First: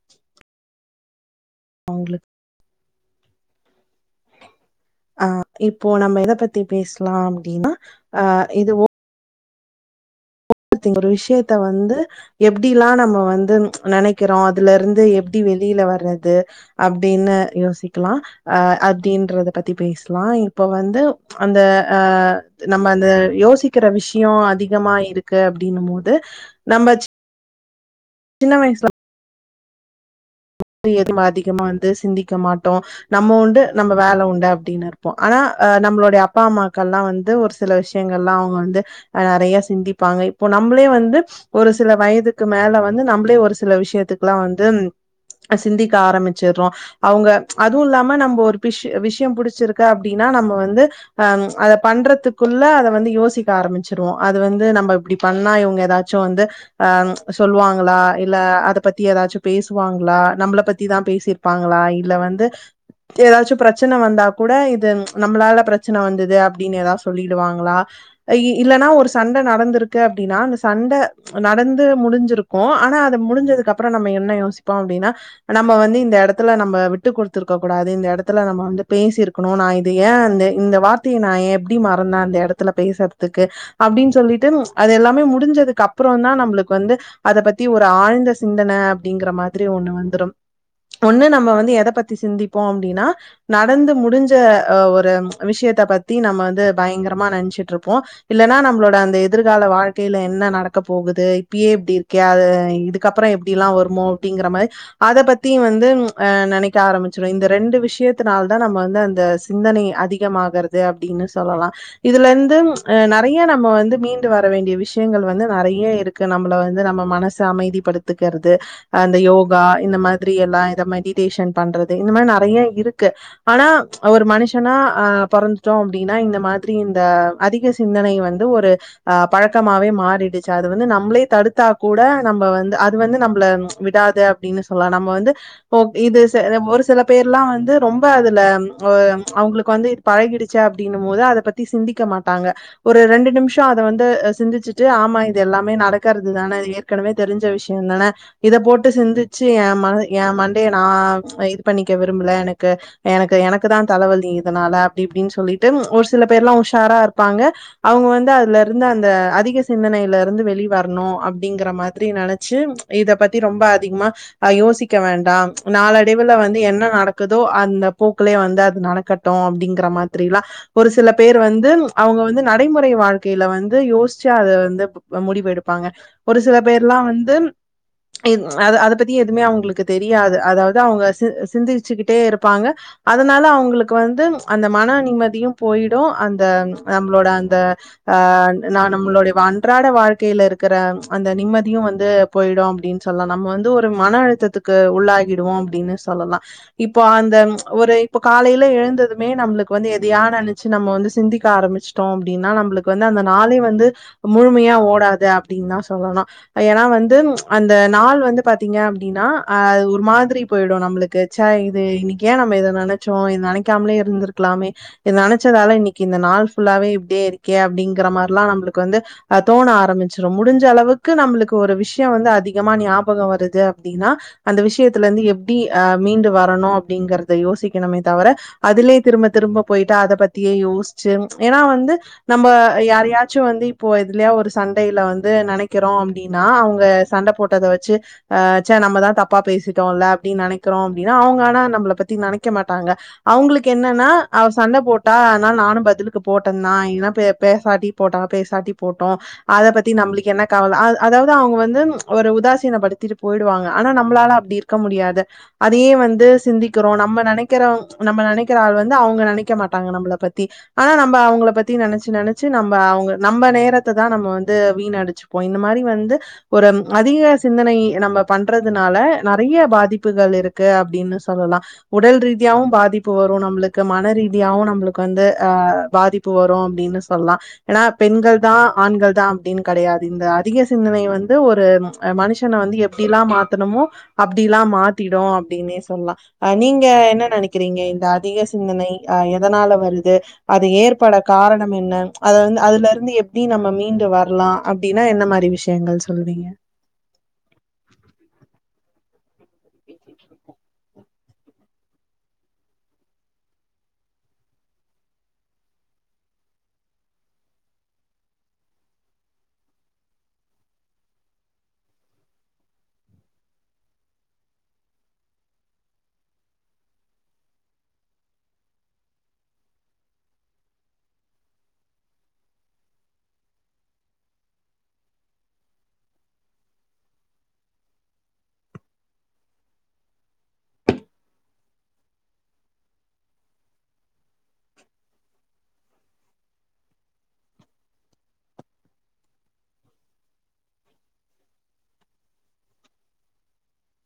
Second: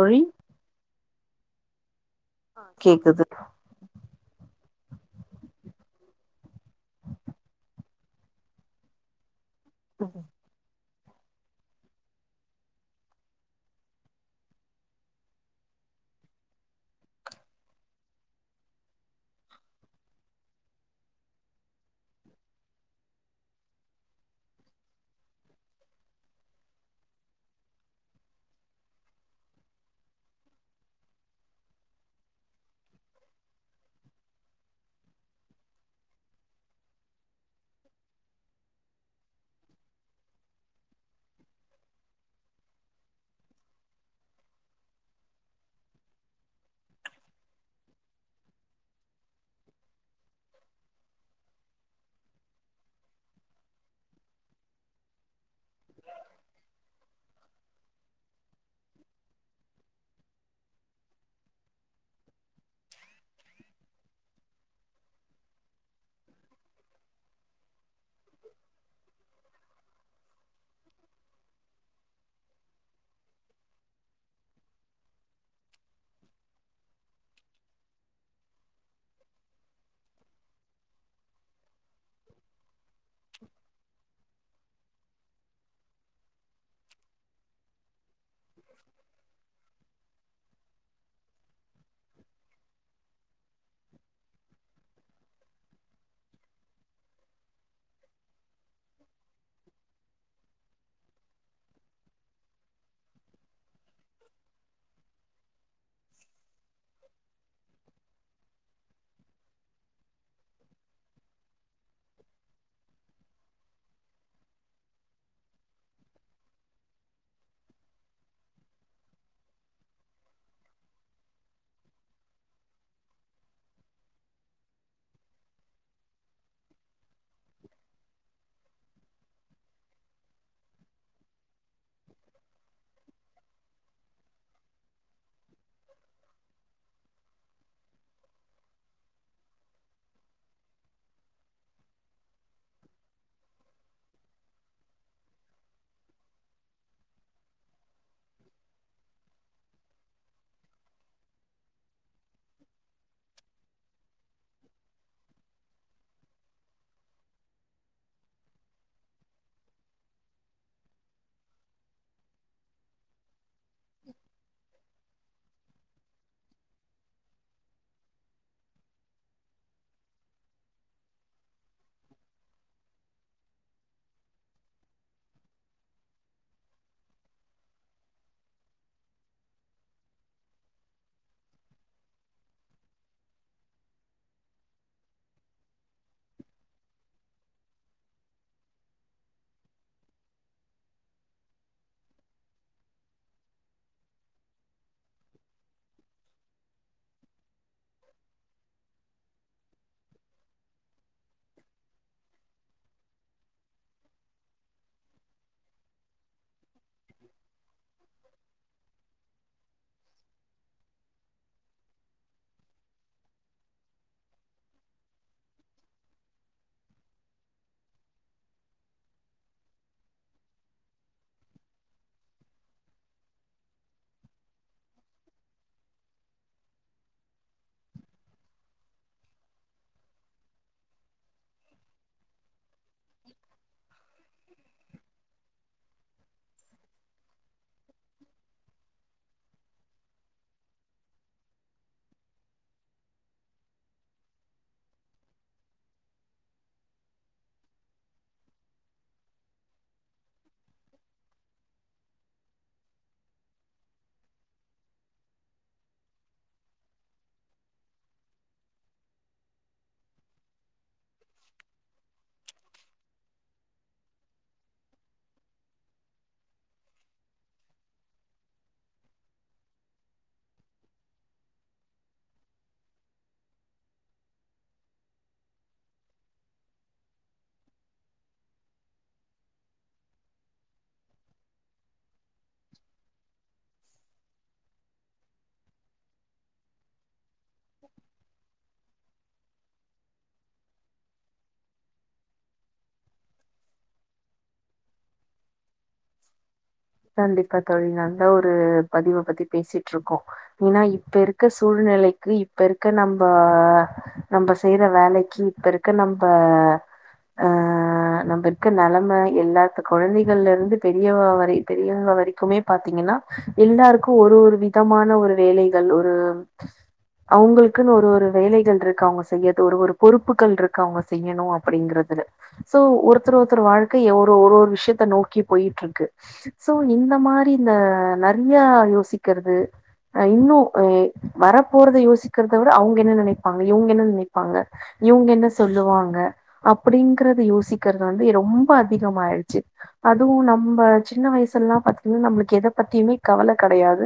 ஓழி அவங்ளுக் அ கேக்குது அஹ் இப்போ நம்ம எத பத்தி பேஸ்லா அப்டின்னா அஹ் இது திங் ஒரு விஷயத்த வந்து எப்டில்லா நம்ம வந்து நெனைக்கிறோ அதுலருந்து எப்டி வெளில வர்றது அப்டின்னு யோசிக்லா அஹ் அப்டின்றத பத்தி பேசலா இப்ப வந்து அந்த அஹ் நம்ம அந்த யோசிக்கிற விஷ்யொ அதிகமா இருக்கு க்கு அப்டின்னும் போது நம்ம சின்ன வயசுல எதும் அதிகமா வந்து சிந்திக்க மாட்டோ நம்ம உண்டு நம்ம வேல உண்டு அப்டின்னு இருப்போ ஆனா அஹ் நம்மளோடய அப்பாம்மாக்கள்லா வந்து ஒரு சில விஷயங்கள்லா அவங்க வந்து அஹ் நெறய சிந்திப்பாங்க இப்போ நம்ளே வந்து ஒரு சில வயதுக்கு மேல வந்து நம்ளே ஒரு சில விஷயத்துக்குலா வந்து சிந்திக்க ஆரம்பிச்சிர்றோ அவுங்க அதுவ்ல்லாம நம்ம ஒரு பிஷ் விஷ்யொ புடிச்சிருக்க அப்டின்னா நம்ம வந்து அஹ் அத பண்றதுக்குள்ள அத வந்து யோசிக்க ஆரம்பிச்சிருவோ அது வந்து நம்ம இப்டி பண்ணா இவங்க எதாச்சு வந்து அஹ் சொல்லுவாங்களா இல்ல அத பத்தி எதாச்சு பேசுவாங் லா நம்பள பத்திதா பேசிருப்பாங்களா இல்ல வந்து எதாச்சும் பிரச்சன வந்தா கூட இது நம்ளால பிரச்சன வந்துது அப்டின்னு எதாவது சொல்லிடுவாங்களா இ இல்லன்னா ஒரு சண்ட நடந்துருக்கு அப்டின்னா அந்த சண்ட நடந்து முடிஞ்சிருக்கு ஆனா அத முடிஞ்சதுக்கப்றொ நம்ம என்ன யோசிப் போ அப்டின்னா நம்ப வந்து இந்த எடத்துல நம்ம விட்டு குடுத்துர்க்க கூடாது இந்த எடத்துல நம்ம வந்து பேசிருக்கணு நா இது ஏன் இந் இந்த வார்த்தைய நா ஏ மறந்த அந்த எடத்துல பேசுறதுக்கு அப்டின் சொல்லிட் டிம் அது எல்லாமே முடிஞ்சதுக்கப்றோ தா நம்ளுக் வந்து அத பத்தி ஒரு ஆழ்ந்த சிந்தன அப்டிங்கற மார் ரி ஒண்ணு வந்துரும் ஒண்ணு நம்ம வந்து எத பத்தி சிந்திப்போ அப்டின்னா நடந்து முடிஞ்ச ஒரு விஷயத்த பத்தி நம்ம வந்து பயங்கரமா நெனச்சுட்ருப்போ இல்லன்னா நம்ளோட அந்த எதிர்கால வாழ்க்கைல என்ன நடக்க போகுது இப்பயே எப்டி இருக்கே அது இதுக்கப்றோ எப்டிலா வருமோ அப்டிங்கிற மாரி அத பத்தி வந்து அஹ் நெனைக்க ஆரம்பிச்சுடுவே இந்த ரெண்டு விஷயத்தினால தா நம்ம வந்து அந்த சிந்தனை அதிகமாகறது அப்டின்னு சொல்லலா இதுலந்து அஹ் நெறைய நம்ம வந்து மீண்டு வர வேண்டிய விஷயங்கள் வந்து நெறய்ய இருக்கு நம்மள வந்து நம்ம மனசு அமைதிப்படுத்துக்கிறது அந்த யோகா இந்த மாதிரியெல்லா இந்ந மெடிடேஷன் பண்றது இந்த மாரி நெறையா இருக்கு ஆனா ஒரு மனுஷனா ஆஹ் பொறந்துட்டோ அப்டின்னா இந்த மாதிரி இந்த அதிக சிந்தனை வந்து ஒரு ஆஹ் பழக்கமாவே மாறிடுச்சு அது வந்து நம்ளே தடுத்தா கூட நம்ம வந்து அது வந்து நம்மள விடாது அப்டின்னு சொல்லா நம்ப வந்து ஒ இது செ ஒரு சில பேர் எல்லா வந்து ரொம்ப அதுல அஹ் அவங்ளுக்கு வந்து இது பழகிடுச்சே அப்டின்னும் போது அத பத்தி சிந்திக்க மாட்டாங்க ஒரு ரெண்டு நிமிஷொ அத வந்து சிந்திச்சிட்டு ஆமா இது எல்லாமே நடக்கறது தானே ஏற்கனவே தெரிஞ்ச விஷயொ தான இத போட்டு சிந்திச்சு ஏ ம ஏ மண்டய நா இது பண்ணிக்க விரும்ல எனக்கு எனக்கு எனக்கு தா தலைவலி இதனால அப்டி இப்டின்னு சொல்லிட்டு ஒரு சில பேர்லாம் உஷாரா இருப்பாங்க அவுங்க வந்து அதுலருந்து அந்த அதிக சிந்தனையிலருந்து வெளி வரணு அப்டிங்கிற மாதிரி நெனச்சு இத பத் ரொம்ப அதிகமா அ யோசிக் க்க வேண்டாம் நாளடைவுல வந்து என்ன நடக்குதோ அந்த போக்குலயே வந்து அது நடக்கட்டும் அப்டிங்கிற மாரி எல்லா ஒரு சில பேர் வந்து அவங்க வந்து நடைமுறை வாழ்க்கையில வந்து யோசிச்சி அத வந்து முடிவு எடுப்பாங்க ஒரு சில பேர்ல்லா வந்து இன் அத அத பத்தி எதுவுமே அவங்ளுக்கு தெரியாது அதாவது அவங்க சி சிந்திச்சுக்கிட்டே இருப்பாங்க அதனால அவங்களுக்கு வந்து அந்த மன நிம்மதியும் போய்டும் அந்த நம்ளோட அந்த அஹ் நா நம்மளோடய வ அன்றாட வாழ்க்கையில இருக்குற அந்த நிம்மதியு வந்து போய்டு அப்டின் சொல்லா நம்ம வந்து ஒரு மன அழுத்தத்துக்கு உள்ளாகிடுவோ அப்டின்னு சொல்லலா இப்போ அந்த ஒரு இப்ப காலையில எழுந்ததுமே நம்ளுக்கு வந்து எதையா நினைச்சு நம்ம வந்து சிந்திக்க ஆரம்பிச்ட்டோ அப்டின்னா நம்ளுக்கு வந்து அந்த நாளே வந்து முழுமையா ஓடாது அப்டின்தா சொல்லலாம் ஏனா வந்து அ த நாள் வந்து பாத்தீங்க அப்டினா அஹ் ஒரு மாதிரி போயிடு நம்ளுக்கு ச இது இன்னைக்கி ஏ நம்ம இதை நெனச்சோ இத் நெனைக்காமலே இருந்ருக்கலாமே இதை நெனச்சதால இன்னைக்கு இந்த நாள் ஃபுல்லாவே இப்டியே இருக்கே அப்டிங்ற மாதிரிலாம் நம்ளுக்கு வந்து தோண ஆரம்பிச்சிடும் முடிஞ்ச அளவுக்கு நம்ளுக்கு ஒரு விஷயொ வந்து அதிக அதிகமா ஞாபகொ வருது அப்டின்னா அந்த விஷயத்தலந்து எப்படி அ மீண்டு வரணு அப்டிங்றத யோசிக்கணுமே தவர அதுலயே திரும்ப திரும்ப போய்ட்டு அத பத்தியே யோஸ்ச்சு ஏன்னா வந்து நம்ம யாரயாச்சு வந்து இப்போ எதுலயா ஒரு சண்டையில வந்து நெனைக்கிறோ அப்டின்னா அவங்க சண்ட போட் டத வெச்சு ஆஹ் ச நம்மதா தப்பா பேசிட்டோல அப்டின்னு நெனக்கிறோ அப்டின்னா அவுங்க ஆனா நம்ள பத்தி நெனக்க மாட்டாங்க அவங்ளுக்கு என்னன்னா அவ சண்ட போட்டா அனால நானும் பதிலுக்கு போட்டந்தா இன பெ பேசாட்டி போட்ட பேசாட்டி போட்டு அத பத்தி நம்ளுக்கு என்ன கவல அத் அதாவது அவுங்க வந்து ஒரு உதாசீனபடுத்திட்டு போய்டுவாங்க ஆனா நம்ளால அப்டி இருக்க முடியாது அதயே வந்து சிந்திக்கிறோம் நம்ம நெனைக்கிற நம்ம நெனைக்கிற ஆள் வந்து அவங்க நெனைக்க மாட்டாங்க நம்ள பத்தி ஆனா நம்ம அவங்ள பத்தி நெனச்சி நெனச்சி நம்ம அவங்க நம்ம நேரத்தை தா நம்ம வந்து வீண் அடிச்சுப்போ இந்த மாரி வந்து ஒரு அதிக சிந்தனை நம்ம பண்றதுனால நெறைய்ய பாதிப்புகள் இருக்கு அப்டின்னு சொல்லலா உடல் ரீதியாவும் பாதிப்பு வரும் நம்ளுக்கு மன ரீதியாவு நம்ளுக்கு வந்து அஹ் பாதிப்பு வரும் அப்டின்னு சொல்லா ஏனா பெண்கள் தா ஆண்கள் தா அப்டின் கெடையாது இந்த அதிக சிந்தனை வந்து ஒர் பேம் மனுஷனை வந்து எப்டிலா மாத்தணுமோ அப்டிலா மாத்திடூ அப்டினே சொல்லா அ நீங்க என்ன நெனைக்கிறீங்க இந்த அதிக சிந்தனை அ எதனால வருது அது ஏற்பட காரணம் என்ன அத வந்து அதுல இருந்து எப்டி நம்ம மீண்டு வரலா அப்டின்னா என்ன மாதிரி விஷயங்கள் சொல்றீங்க கண்டிப்பா தோழி நல்ல ஒரு பதிவ பத்தி பேசிட்ருக்கோ ஏனா இப்ப இருக்க சூழ்நிலைக்கு இப்ப இருக்க நம்ப நம்ப செய்யற வேலைக்கு இப்ப இருக்க நம்ப ஆஹ் நம்ம இருக்க நெலமை எல்லாத்து கொழந்தைகள்ல இருந்து பெரியவா வரை பெரியவங்க வரைக்குமே பாத்திங்கனா எல்லாருக்கு ஒரு ஒரு விதமான ஒரு வேலைகள் ஒரு அவங்களுக்குன்னு ஒரு ஒரு வேலைகள் இருக்கு அவங்க செய்யறது ஒரு ஒரு பொறுப்புகள் இருக்கு அவங்க செய்யணும் அப்படிங்கறதுல சோ ஒருத்தர் ஒருத்தர் வாழ்க்கை ஒரு ஒரு ஒரு விஷயத்த நோக்கி பொயிட்ருக்கு சோ இந்த மாரி இந்த நெறைய யோசிக்கிறது இன்னு எ வரப்போறத யோசிக்கிறத விட அவங்க என்ன நெனைப்பாங்க இவங்க என்ன நெனைப்பாங்க இவங்க என்ன சொல்லுவாங்க அப்டிங்கறத யோசிக்கிறது வந்து ரொம்ப அதிகம் ஆயிடுச்சு அதுவும் நம்ம சின்ன வயசு ல்லா பாத்திங்கனா நம்ளுக்கு எத பத்தியுமே கவல கெடயாது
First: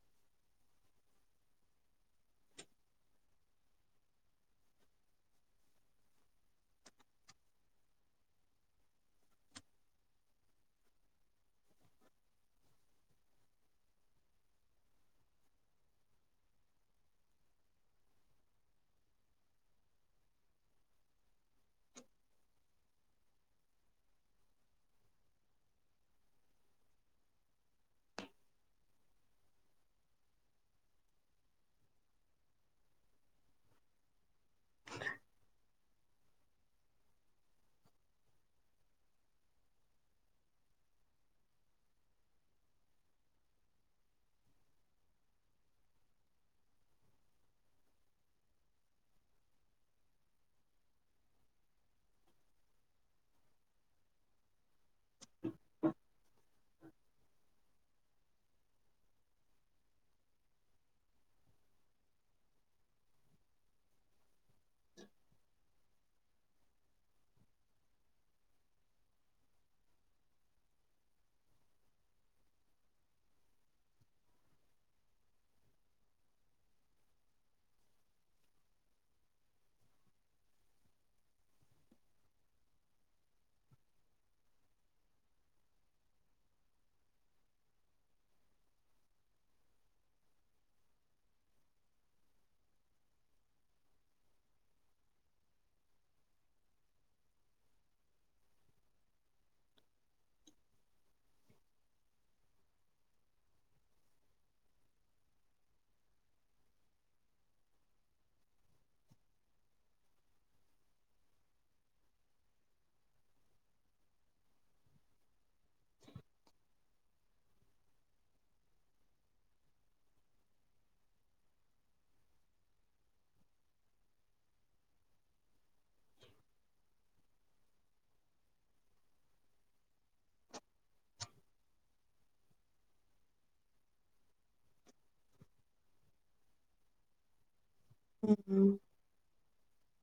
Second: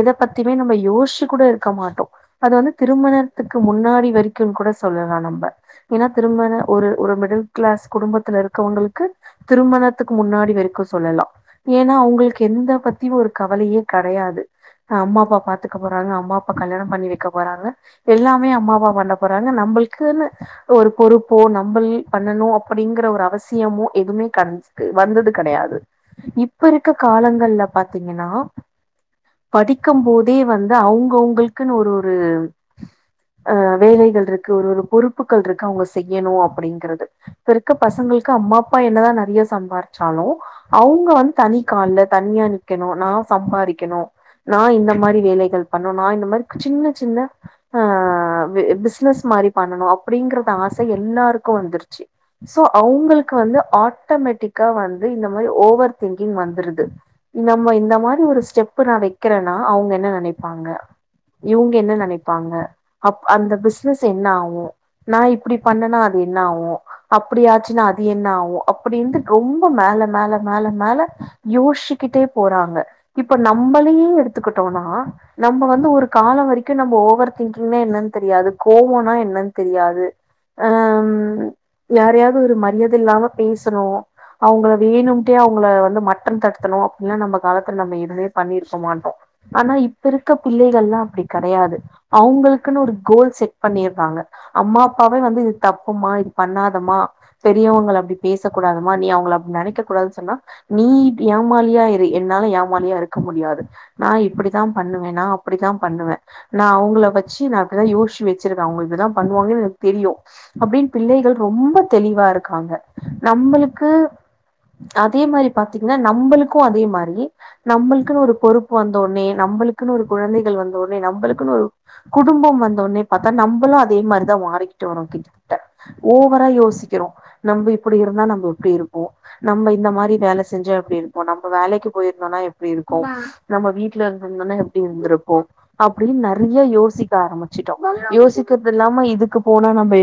எத பத்தியுமே நம்ம யோசிச்சு கூட இருக்க மாட்டோ அது வந்து திருமணத்துக்கு முன்னாடி வரைக்குன் கூட சொல்லலா நம்ப ஏனா திருமண ஒரு ஒரு மிடில் கிளாஸ் குடும்பத்துல இருக்கவங்களுக்கு திருமணத்துக்கு முன்னாடி வரைக்கு சொல்லலா ஏன்னா அவங்களுக்கு எந்த பத்தி ஒரு கவலயே கெடயாது அம்மா அப்பா பாத்துக்க போறாங்க அம்மா அப்பா கல்யாணம் பண்ணி வைக்க போறாங்க எல்லாமே அம்மா அப்பா பண்ண போறாங்க நம்பள்க்கூனு ஒரு பொறுப்போ நம்மள் பண்ணணும் அப்டிங்கிற ஒரு அவசியமோ எதுவுமே க வந்தது கெடயாது இப் இப்ப இருக்க காலங்கள்ல பாத்திங்கனா படிக்கும் போதே வந்து அவங்கவுங்களுக்குன்னு ஒரு ஒரு அஹ் வேலைகள் இருக்கு ஒரு ஒரு பொறுப்புகள் இருக்கு அவங்க செய்யணு அப்டிங்கிறது இப்ப இருக்க பசங்களுக்கு அம்மா அப்பா என்னதா நெறைய சம்பாரிச்சாலும் அவுங்க வந் தனி கால்ல தனியா நிக்கணு நா சம்பாதிக்கணு நா இந்த மாரி வேலைகள் பண்ணு நா இந்த மாரி சின்ன சின்ன ஹ பி பிசினஸ் மாரி பண்ணனு அப்டிங்கறது ஆச எல்லாருக்கு வந்துருச்சு சோ அவங்களுக்கு வந்து ஆட்டோமேட்டிக் கா வந்து இந்த மாரி ஓவர் திங்கிங் வந்துருது நம்ம இந்த மாரி ஒரு ஸ்டெப்பு நா வைக்கிறன்னா அவங்க என்ன நெனைப்பாங்க இவங்க என்ன நெனைப்பாங்க அப் அந்த பிசினஸ் என்ன ஆகும் நா இப்டி பண்ணுனா அது என்ன ஆவு அப்டியாச்சுனா அது என்ன ஆவு அப்டின்ட்டு ரொம்ப மேல மேல மேல மேல யோசிக்கிட்டே போறாங்க இப்ப நம்மளே எடுத்துக்கிட்டோனா நம்ம வந்து ஒரு காலொ வரைக்கு நம்ம ஓவர் திங்கிங்னா என்னன் தெரியாது கோவோனா என்னன் தெரியாது அம் யாரையாவது ஒரு மரியாதை இல்லாம பேசணும் அவங்கள வேணும்டே அவ் வங்கள வந்து மட்டன் தடுத்தணு அப்டின்லா நம்ம காலத்துல நம்ம எதுவுமே பண்ணிருக்கமாட்டோ ஆனா இப்ப இருக்க பிள்ளைகள்லா அப்டி கிடையாது அவங்களுக்குன்னு ஒரு கோல் செட் பண்ணிருறாங்க அம்மா அப்பாவே வந்து இது தப்புமா இது பண்ணாதமா பெரியவங்கள அப்டி பேசக்கூடாதமா நீ அவங்கள அப்படி நெனைக்க கூடாது சொன்னா நீ ஏமாலியா இரு என்னால ஏமாலியா இருக்க முடியாது நா இப்டித்தா பண்ணுவே நா அப்டித்தா பண்ணுவே நா அவங்கள வச்சு நா இப்டிதா யோசிச்சு வச்சிருவெ அவங்க இப்டிதான் பண்ணுவாங்கன் எனக்கு தெரியும் அப்டின் பிள்ளைகள் ரொம்ப தெளிவா இருக்காங்க நம்மள்க்கு தேமாரி பாத்திங்னா நம்பளுக்கு அதே மாதிரி நம்மளுக்குன்னு ஒரு பொறுப்பு வந்தோடனே நம்மளுக்குன்னு ஒரு குழந்தைகள் வந்தோடனே நம்மளுக்குன்னு ஒரு குடும்பம் வந்தோடனே பாத்தா நம்மளு அதே மாதிரிதா மாறிகிட்டு வரோம் கிட்ட ஓவரா யோசிக்கிறோ நம்ம இப்டி இருந்தா நம்ம எப்டி இருப்போ நம்ம இந்த மார் இ வேலை செஞ்சா எப்டி இருப்போ நம்ம வேலைக்கு போயிருந்தோனா எப்டி இருக்கு நம்ம வீட்ல இருந்துருந்தோனா எப்டி இருந்துருப்போ அப்டின் நெறைய யோசிக்க ஆரம்பிச் ம் யோசிக்கிறது ம். இல்லாம இதுக்கு போனா நம்ம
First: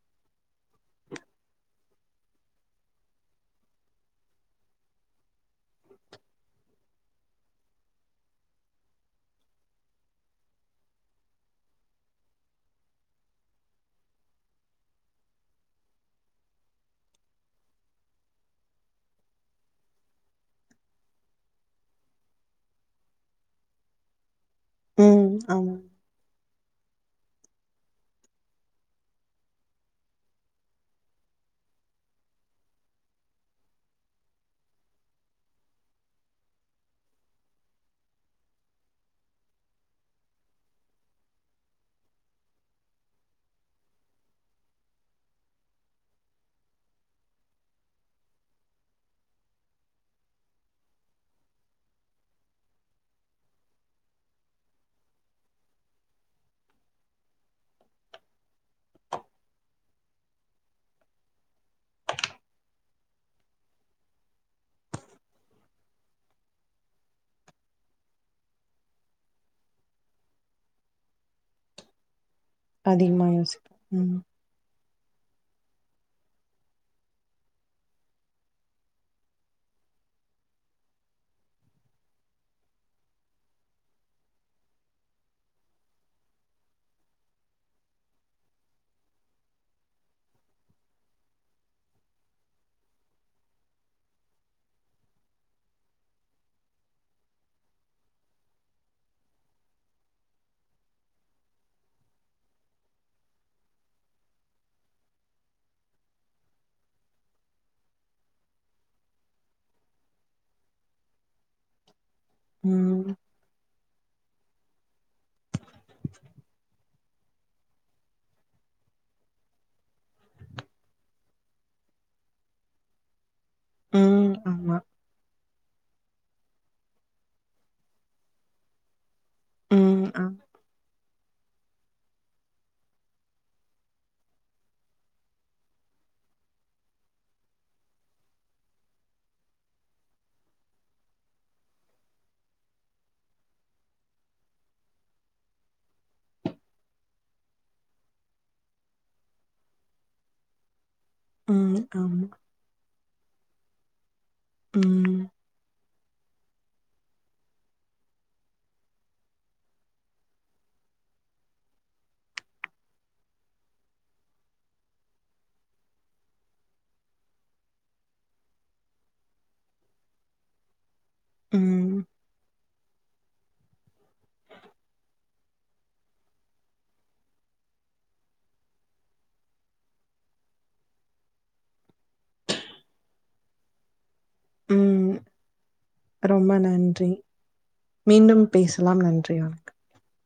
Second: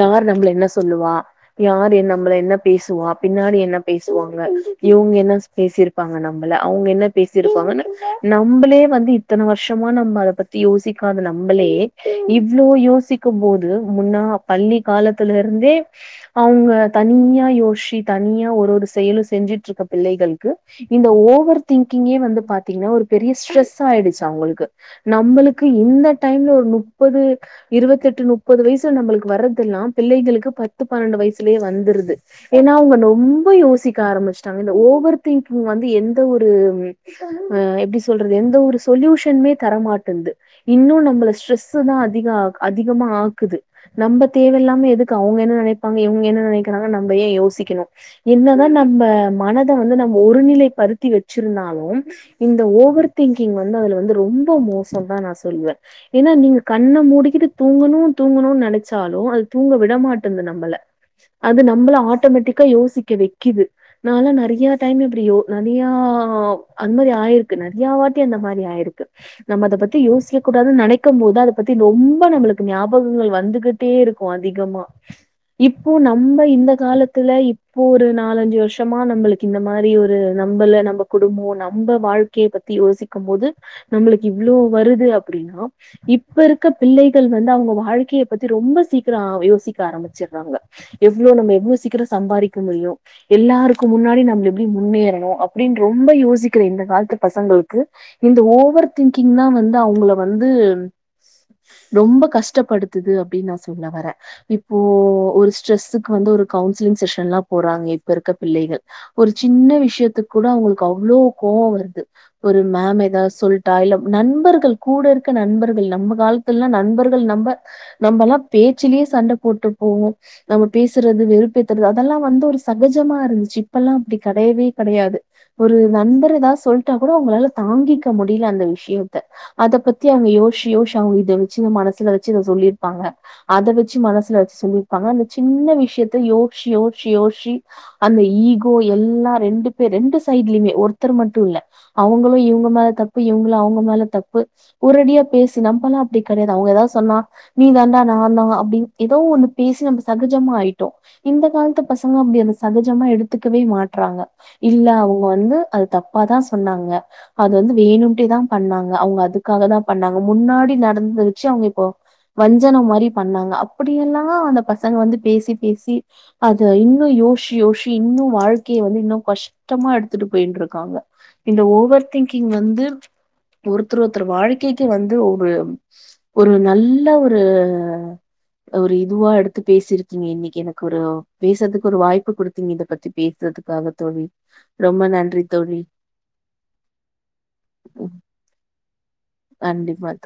யார் நம்மள என்ன சொல்லுவா யார் நம்மள என்ன பேசுவா பின்னாடி என்ன பேசுவா ங்க இவங்க என்ன பேசிருப்பாங்க நம்மள அவங்க என்ன பேசி இருப்பாங்க நம்மளே வந்து இத்தனை வருஷமா நம்ம அத பத்தி யோசிக்காத நம்மளே இவ்வளோ யோசிக்கும் போோது முன்னா பள்ளி காலத்துல இருந்தே அவங்க தனியா யோசி தனியா ஒரு ஒரு செயலு செஞ்சிட்டு இருக்க பிள்ளைகளுக்கு இந்த ஓவர் திங்கிங்கே வந்து பாத்தீங்கன்னா ஒரு பெரிய ஸ்ட்ரஸ் ஆயிடுச்சு அவங்களுக்கு ம். நம்மளுக்கு ஆமா. இந்த டைம்ல ஒரு மு முப்பது இருவெத்தெட்டு முப்பது வயசுல நம்மளுக்கு வரதெல்லாம் பிள்ளைங்களுக்கு பத்து பன்னெண்டு வயசுலயே வந்துருது ஏன்னா அவங்க ரொம்ப யோசி தல்ரட்டன்னும் அதிகமாக்கு நலாம யோச என் நம்ம மனத வந்து நம்ம ஒருநிலை பருத்தி வச்சிருந்தாலும் இந்த ஓவர் திங்கிங் வந்து அதுல வந்து ரொம்ப மோசம தான் நான் சொல்லுவேன் ஏன்னா நீங்க கண்ணை மூடிக்கிட்டு தூங்கணும் தூங்கணும்னு நினைச்சாலும் அது தூங்க விடமாட்டேது நம்மளை அது நம்மள ஆட்டோமேட்டிக்கா யோசிக்க வை து நான்ல நெறைய டைம் இப்படி நெறைய அந்த மாரி ஆயிருக்கு நெறைய வாட்டி அந்த மாரி ஆயிருக்கு நம்ம அத பத்தி யோசிக்க கூடாது நினைக்கும் போது அதை பத்தி ரொம்ப நம்ம அதிகமா ஞாபகங்கள் யோசிப்போம். வந்துகிட்டே ம். இருக்கும் அதிகமா இப்போ நம்ம இந்த காலத்துல இப்போ ஒரு ந நாலஞ்சு வருஷமா நம்மளுக்கு இந்த மாதிரி ஒரு நம்மல நம்ம குடும்பம் நம்ம வாழ்க்கைய பத்தி யோசிக்கும் போது நம்மளுக்கு இவ்வளோ வருது அப்படின்னா இப்ப இருக்க பிள்ளைகள் வந்து அவங்க வாழ்க்கைய பத்தி ரொம்ப சீக்கிரம் யோசிக்க ஆரம்பிச்சடுறாங்க எவ்வளோ நம்ம எவ்வளவு சீக்கிரம் சம்பாரீக்க முடியும் எல்லாருக்கும் முன்னாடி நம்ம எப்படி முன்னேறணும் அப்படின்னு ரொம்ப யோசிக்கிற இந்த காலத்து பசங்களுக்கு இந்த ஓவர் திங்கிங் தான் வந்து அவங்ல வந்து ரொம்ப கஷ்டப்படுத்துது அப்படின்னு நான் சொல்ல வரேன் இப்போ ஒரு ஸ்ட்ரெஸ்ஸுக்கு வந்து ஒரு கவுன்சிலிங் செஷன் எல்லாம் போறாங்க இப்ப இருக்கிற பிள்ளைகள் ஒரு சின்ன விஷயத்து கூட அவங்களுக்கு அவ்வளோ கோவம் வருது ஒரு மேம் ம். ஏதாவது சொல்லிட்டா இல நண்பர்கள் கூட இருக்க நண்பர்கள் நம்ம காலத்துல்லாம் நண்பர்கள் நம்ம நம்மல்லாம் பேச்சிலேயே சண்டை போட்டு போவோம் நம்ம பேசுறது வெறுப்பேத்துறது அதெல்லாம் வந்து ஒரு சகஜமா இருந்து ச இப்பெல்லாம் அப்படி ம். கடையவே ஆமா. கெடையாது ஒரு நண்பர் ஏதாவது சொல்ட்டா கூட உங்களால தாங்கிக்க முடியல அந்த விஷயத்த அத பத்தி ம். ஆ. அவங்க யோசு யோசு அவங்க இதைச்ச சின்ன மனசுல வச்சு அத சொல்லிருப்பாங்க அதை வச்சு மனசுல வச்சு சொல்லிருப்பாங்க அந்த சின்ன விஷயத்த யோசிச் யோசிச் யோசிச் அந்த ஈகோ எல்லாம் ரெண்டு பேர் ரெண்டு சைடலயுமே ஒருத்தர் மட்டும் இல்ல அவங்களும் இவங்க மேல தப்பு இவங்களும் அவங்க மேல தப்பு உரடியா பேசி நம்மல்லாம் அப்படி கிடையாது அவங்க ஏதாவது சொன்னா நீ தாண்டா நான் தான் அப்படின்னு ஏதவும் ஒண்ணு பேசி நம்ம சகஜமா ஆயி இந்த ம். காலத்து பசங்க ஆமா. அப்படி சகஜமா எடுத்துக்கவே மாட்டறாங்க இல்ல ம். அவங்க வந்து அது தப்பு தப்பா தான் சொன்னாங்க அது வந்து வேணும்ட்டே தான் பண்ணாங்க அவங்க அதுக்காக தான் பண்ணாங்க முன்னாடி நடந்தத வச்சு அவங்க இப்போ வஞ்சன மாரி பண்ணாங்க அப்படிெல்லாம் அந்த பசங்க வந்து பேசி பேசி அத இன்னும் யோச யோசி இன்னும் வாழ்க்கையை வந்து இன்னும் கஷ்டமா எடுத்துட்டு போய்ன்ட்டு இருக்காங்க இந்த ம். ஓவர் திங்கிங் வந்து ஒருத்தர் ஒருத்தர் வாழ்க்கைக்கு வந்து ஒரு ஒரு நல்ல ஒரு ஒரு இதுவா எடுத்து பேசிருக்கீங்க இன்னைக்கு எனக்கு ஒரு பேசுறதுக்கு ஒரு வாய்ப்பு குடுத்தீங்க இதை பத்தி பேசுறதுக்காக தோழி ரொம்ப ம் நன்றி தோழி. ரொம்ப நன்றி ம். மீண்டும் பேசலாம் நன்றி வணக்கம் கண்டிப்பா தோழி.